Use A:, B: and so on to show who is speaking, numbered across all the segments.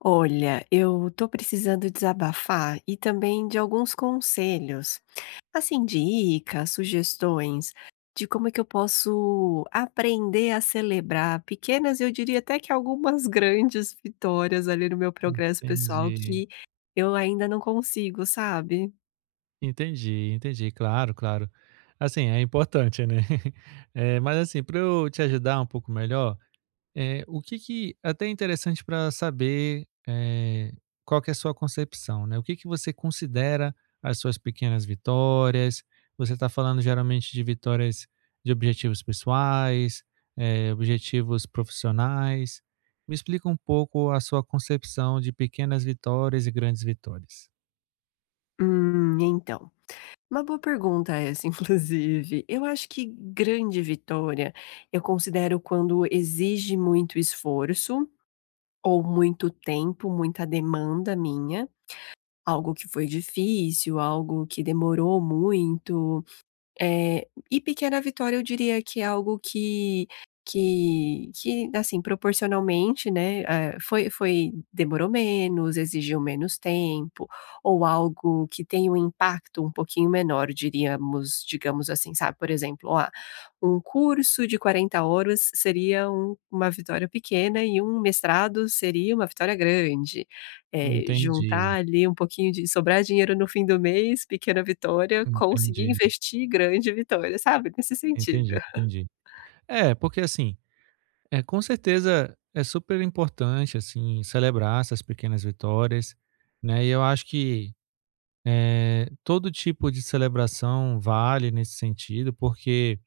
A: Olha, eu tô precisando desabafar e também de alguns conselhos, assim, dicas, sugestões de como é que eu posso aprender a celebrar pequenas, eu diria até que algumas grandes vitórias ali no meu progresso pessoal
B: Entendi,
A: que eu ainda não consigo, sabe?
B: entendi, entendi. Claro, claro. Assim, é importante, né? Mas assim, para eu te ajudar um pouco melhor, o que que até é interessante para saber, qual que é a sua concepção, né? O que que você considera as suas pequenas vitórias? Você está falando geralmente de vitórias de objetivos pessoais, objetivos profissionais. Me explica um pouco a sua concepção de pequenas vitórias e grandes vitórias.
A: Então. Uma boa pergunta essa, inclusive. Eu acho que grande vitória eu considero quando exige muito esforço ou muito tempo, muita demanda minha, algo que foi difícil, algo que demorou muito, e pequena vitória eu diria que é algo que que, assim, proporcionalmente, né, foi foi demorou menos, exigiu menos tempo, ou algo que tem um impacto um pouquinho menor, diríamos digamos assim, sabe, por exemplo, um curso de 40 horas seria uma vitória pequena e um mestrado seria uma vitória grande. Juntar
B: Entendi,
A: ali um pouquinho de sobrar dinheiro no fim do mês, pequena vitória, conseguir
B: entendi,
A: investir, grande vitória, sabe, nesse sentido.
B: entendi, entendi. É, porque assim, é com certeza é super importante, assim, celebrar essas pequenas vitórias, né, e eu acho que, todo tipo de celebração vale nesse sentido, porque,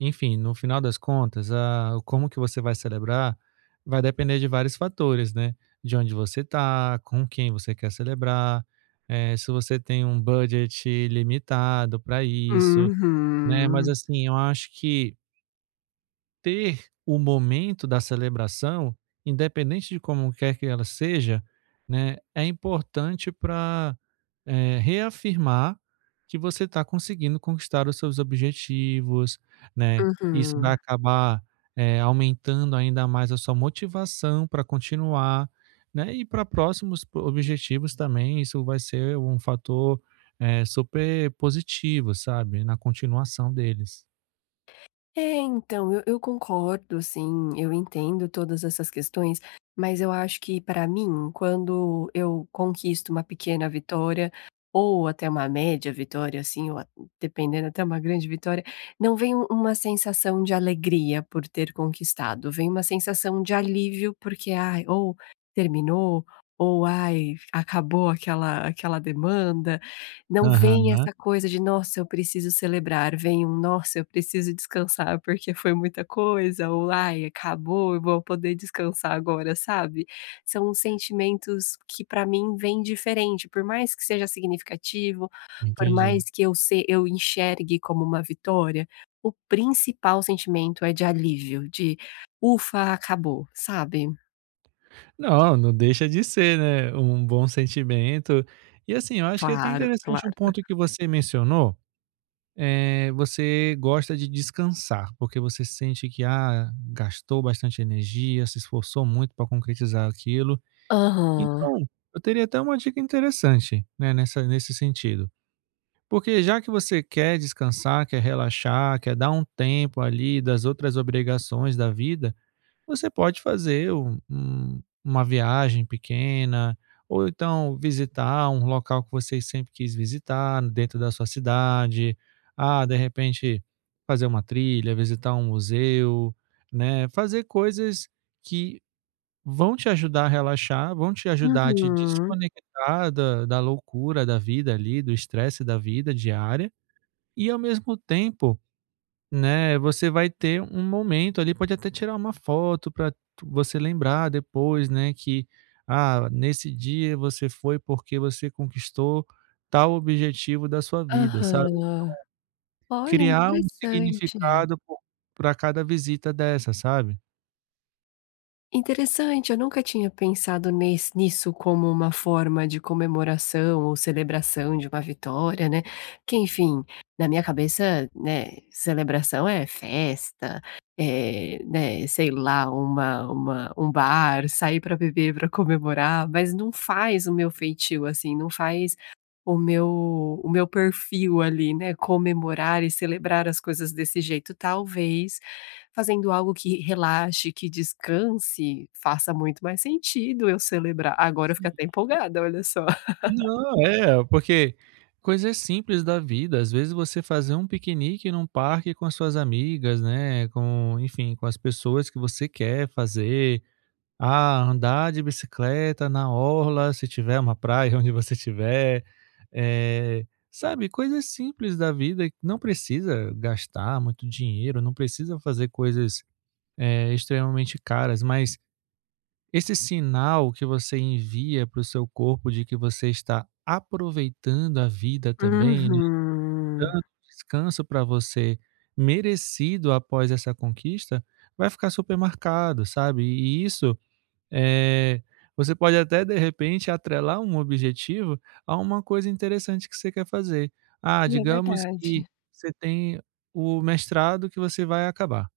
B: enfim, no final das contas, a como que você vai celebrar vai depender de vários fatores, né, de onde você tá, com quem você quer celebrar, se você tem um budget limitado para isso. Né, mas
A: Uhum,
B: assim, eu acho que ter o momento da celebração, independente de como quer que ela seja, né, é importante para, reafirmar que você está conseguindo conquistar os seus objetivos, né. Isso vai
A: uhum.
B: acabar, aumentando ainda mais a sua motivação para continuar, né, e para próximos po objetivos também, isso vai ser um fator, super positivo, sabe, na continuação deles.
A: É, então, eu concordo, sim. Eu entendo todas essas questões, mas eu acho que para mim, quando eu conquisto uma pequena vitória, ou até uma média vitória, assim, ou a dependendo até uma grande vitória, não vem uma sensação de alegria por ter conquistado, vem uma sensação de alívio porque, ai, ou terminou, ou, ai, acabou aquela demanda. Não
B: Aham,
A: vem essa coisa de: "Nossa, eu preciso celebrar", vem um: "Nossa, eu preciso descansar porque foi muita coisa", ou "Ai, acabou, eu vou poder descansar agora", sabe. São sentimentos que para mim vêm diferente, por mais que seja significativo, por mais
B: entendi.
A: que eu se eu enxergue como uma vitória, o principal sentimento é de alívio, de: "Ufa, acabou", sabe.
B: Não, não deixa de ser, né, um bom sentimento. E assim, eu acho que é até
A: Claro,
B: interessante um
A: claro.
B: ponto que você mencionou, é você gosta de descansar, porque você sente que, ah, gastou bastante energia, se esforçou muito para concretizar aquilo.
A: Aham.
B: Então, eu teria até uma dica interessante, né, nessa nesse sentido. Porque já que você quer descansar, quer relaxar, quer dar um tempo ali das outras obrigações da vida, você pode fazer uma viagem pequena, ou então visitar um local que você sempre quis visitar dentro da sua cidade. Ah, de repente fazer uma trilha, visitar um museu, né, fazer coisas que vão te ajudar a relaxar, vão te ajudar a te
A: Uhum.
B: desconectar da loucura da vida ali, do estresse da vida diária, e ao mesmo tempo, né, você vai ter um momento ali, pode até tirar uma foto para você lembrar depois, né, que, ah, nesse dia você foi porque você conquistou tal objetivo da sua vida, sabe.
A: Aham. Olha,
B: Criar um
A: interessante.
B: significado para cada visita dessa, sabe.
A: Interessante, eu nunca tinha pensado nes nisso como uma forma de comemoração ou celebração de uma vitória, né, que enfim, na minha cabeça, né, celebração é festa, eh, né, sei lá, uma um bar, sair para beber para comemorar, mas não faz o meu feitio, assim, não faz o meu o meu perfil ali, né, comemorar e celebrar as coisas desse jeito. Talvez fazendo algo que relaxe, que descanse, faça muito mais sentido eu celebrar. Agora eu fico
B: Sim.
A: até empolgada, olha só.
B: Não, é, porque coisas simples da vida, às vezes você fazer um piquenique num parque com as suas amigas, né, com enfim, com as pessoas que você quer fazer. Ah, andar de bicicleta na orla, se tiver uma praia onde você estiver, eh, sabe, coisas simples da vida que não precisa gastar muito dinheiro, não precisa fazer coisas, extremamente caras, mas esse sinal que você envia para o seu corpo de que você está aproveitando a vida também, né,
A: Uhum.
B: descanso para você merecido após essa conquista, vai ficar super marcado, sabe? E isso, eh, você pode até, de repente, atrelar um objetivo a uma coisa interessante que você quer fazer. Ah,
A: É
B: digamos
A: verdade.
B: que você tem o mestrado que você vai acabar.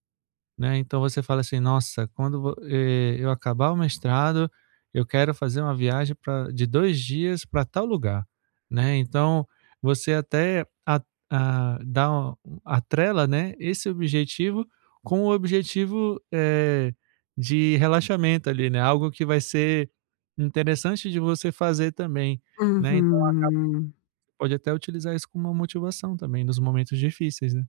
B: Né, então você fala assim: "Nossa, quando eu acabar o mestrado, eu quero fazer uma viagem pra de 2 dias para tal lugar", né. Então você até a dá um atrela, né, esse objetivo com o objetivo, de relaxamento ali, né, algo que vai ser interessante de você fazer também, né. Então
A: Uhum.
B: pode até utilizar isso como uma motivação também nos momentos difíceis, né.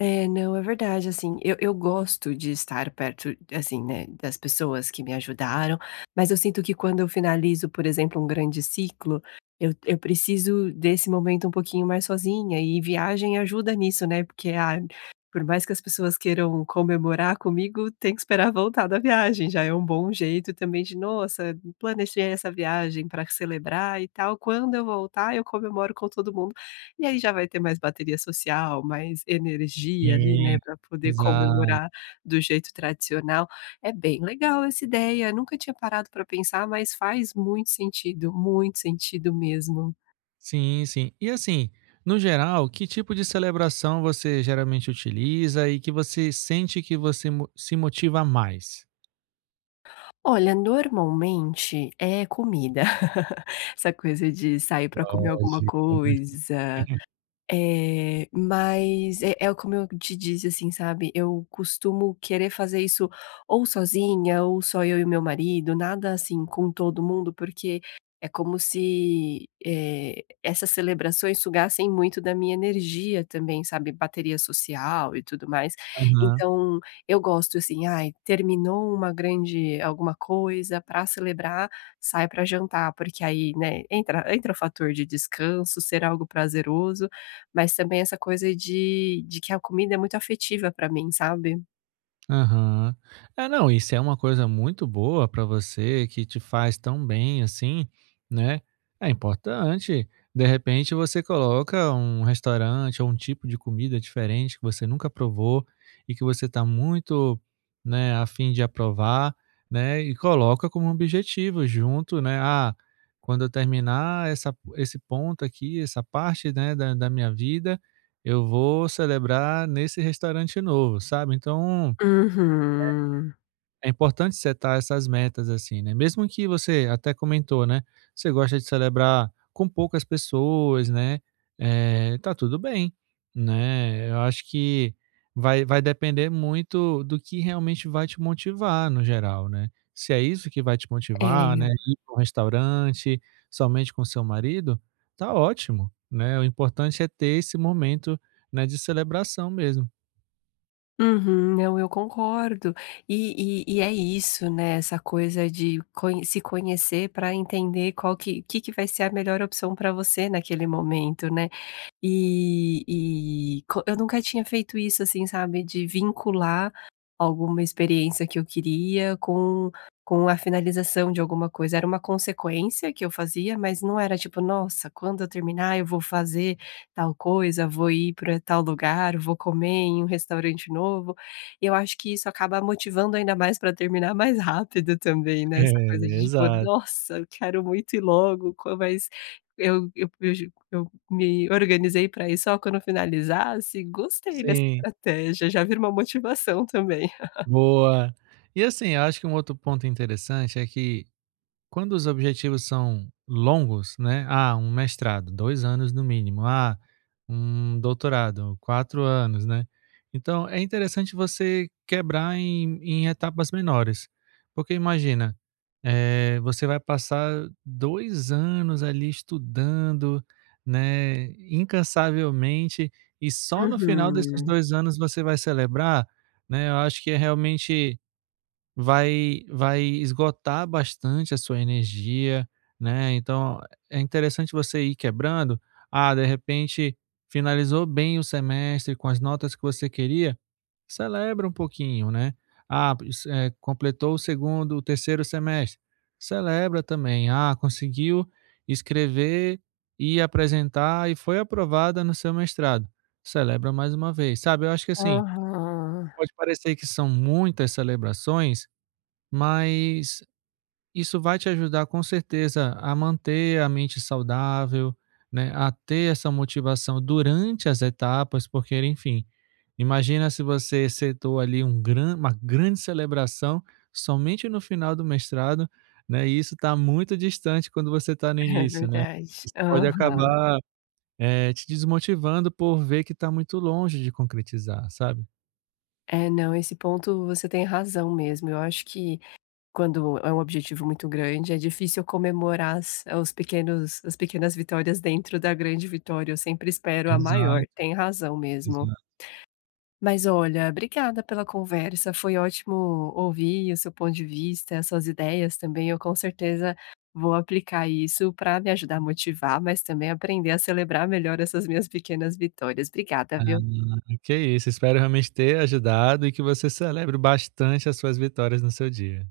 A: É, não, é verdade, assim, eu gosto de estar perto, assim, né, das pessoas que me ajudaram, mas eu sinto que quando eu finalizo, por exemplo, um grande ciclo, eu preciso desse momento um pouquinho mais sozinha, e viagem ajuda nisso, né, porque, ah, por mais que as pessoas queiram comemorar comigo, tem que esperar voltar da viagem, já é um bom jeito também de: "Nossa, planejei essa viagem para celebrar e tal", quando eu voltar eu comemoro com todo mundo e aí já vai ter mais bateria social, mais energia ali, né,
B: Sim,
A: para poder
B: exato.
A: comemorar do jeito tradicional. É bem legal essa ideia, nunca tinha parado para pensar, mas faz muito sentido mesmo.
B: Sim, sim. E assim, no geral, que tipo de celebração você geralmente utiliza e que você sente que você mo se motiva mais?
A: Olha, normalmente é comida, essa coisa de sair para comer alguma
B: Lógico, né.
A: coisa. Mas é como eu te disse, assim, sabe, eu costumo querer fazer isso ou sozinha ou só eu e meu marido, nada assim com todo mundo, porque é como se, essas celebrações sugassem muito da minha energia também, sabe, bateria social e tudo mais. Então eu gosto assim, ai, terminou uma grande alguma coisa para celebrar, sai para jantar, porque aí, né, entra o fator de descanso, ser algo prazeroso, mas também essa coisa de que a comida é muito afetiva pra mim, sabe?
B: Aham. É, não, isso é uma coisa muito boa para você, que te faz tão bem assim, né. É importante, de repente, você coloca um restaurante ou um tipo de comida diferente que você nunca provou e que você está muito, né, a fim de aprovar, né, e coloca como um objetivo junto, né: "Ah, quando eu terminar essa esse ponto aqui, essa parte, né, da minha vida, eu vou celebrar nesse restaurante novo", sabe. Então
A: Uhum.
B: é importante setar essas metas, assim, né, mesmo que você até comentou, né, você gosta de celebrar com poucas pessoas, né, tá tudo bem, né, eu acho que vai depender muito do que realmente vai te motivar no geral, né. Se é isso que vai te motivar, né,
A: É.
B: ir pra um restaurante somente com seu marido, tá ótimo, né, o importante é ter esse momento, né, de celebração mesmo.
A: Uhum. Não, eu concordo. E é isso, né, essa coisa de conhe se conhecer para entender qual que que vai ser a melhor opção para você naquele momento, né? E e co Eu nunca tinha feito isso, assim, sabe, de vincular alguma experiência que eu queria com a finalização de alguma coisa. Era uma consequência que eu fazia, mas não era tipo: "Nossa, quando eu terminar eu vou fazer tal coisa, vou ir para tal lugar, vou comer em um restaurante novo". E eu acho que isso acaba motivando ainda mais para terminar mais rápido também, né, essa coisa de
B: É,
A: tipo:
B: exato.
A: "Nossa, eu quero muito ir logo", co mas eu eu eu me organizei para ir só quando finalizasse. Gostei dessa
B: Sim.
A: estratégia, já vira uma motivação também.
B: Boa. E assim, eu acho que um outro ponto interessante é que, quando os objetivos são longos, né? Ah, um mestrado, 2 anos no mínimo. Ah, um doutorado, 4 anos, né? Então é interessante você quebrar em etapas menores, porque imagina, você vai passar 2 anos ali estudando, né, incansavelmente, e só no final desses
A: Uhum.
B: 2 anos você vai celebrar, né? Eu acho que é realmente, vai esgotar bastante a sua energia, né, então é interessante você ir quebrando. Ah, de repente finalizou bem o semestre com as notas que você queria, celebra um pouquinho, né. Ah, pois, completou o segundo, o terceiro semestre, celebra também. Ah, conseguiu escrever e apresentar e foi aprovada no seu mestrado, celebra mais uma vez, sabe. Eu acho que assim,
A: Aham.
B: pode parecer que são muitas celebrações, mas isso vai te ajudar com certeza a manter a mente saudável, né, a ter essa motivação durante as etapas, porque, enfim, imagina se você setou ali um gran uma grande celebração somente no final do mestrado, né, e isso está muito distante quando você está no
A: É
B: início, né.
A: verdade.
B: Isso pode
A: Aham.
B: acabar, te desmotivando por ver que está muito longe de concretizar, sabe.
A: É, não, esse ponto você tem razão mesmo. Eu acho que quando é um objetivo muito grande, é difícil comemorar as os pequenos as pequenas vitórias dentro da grande vitória. Eu sempre espero a maior.
B: Exato,
A: Tem razão mesmo.
B: exato.
A: Mas olha, obrigada pela conversa, foi ótimo ouvir o seu ponto de vista, as suas ideias também, eu com certeza vou aplicar isso para me ajudar a motivar, mas também aprender a celebrar melhor essas minhas pequenas vitórias. Obrigada,
B: Ah,
A: viu?
B: que isso, espero realmente ter ajudado e que você celebre bastante as suas vitórias no seu dia.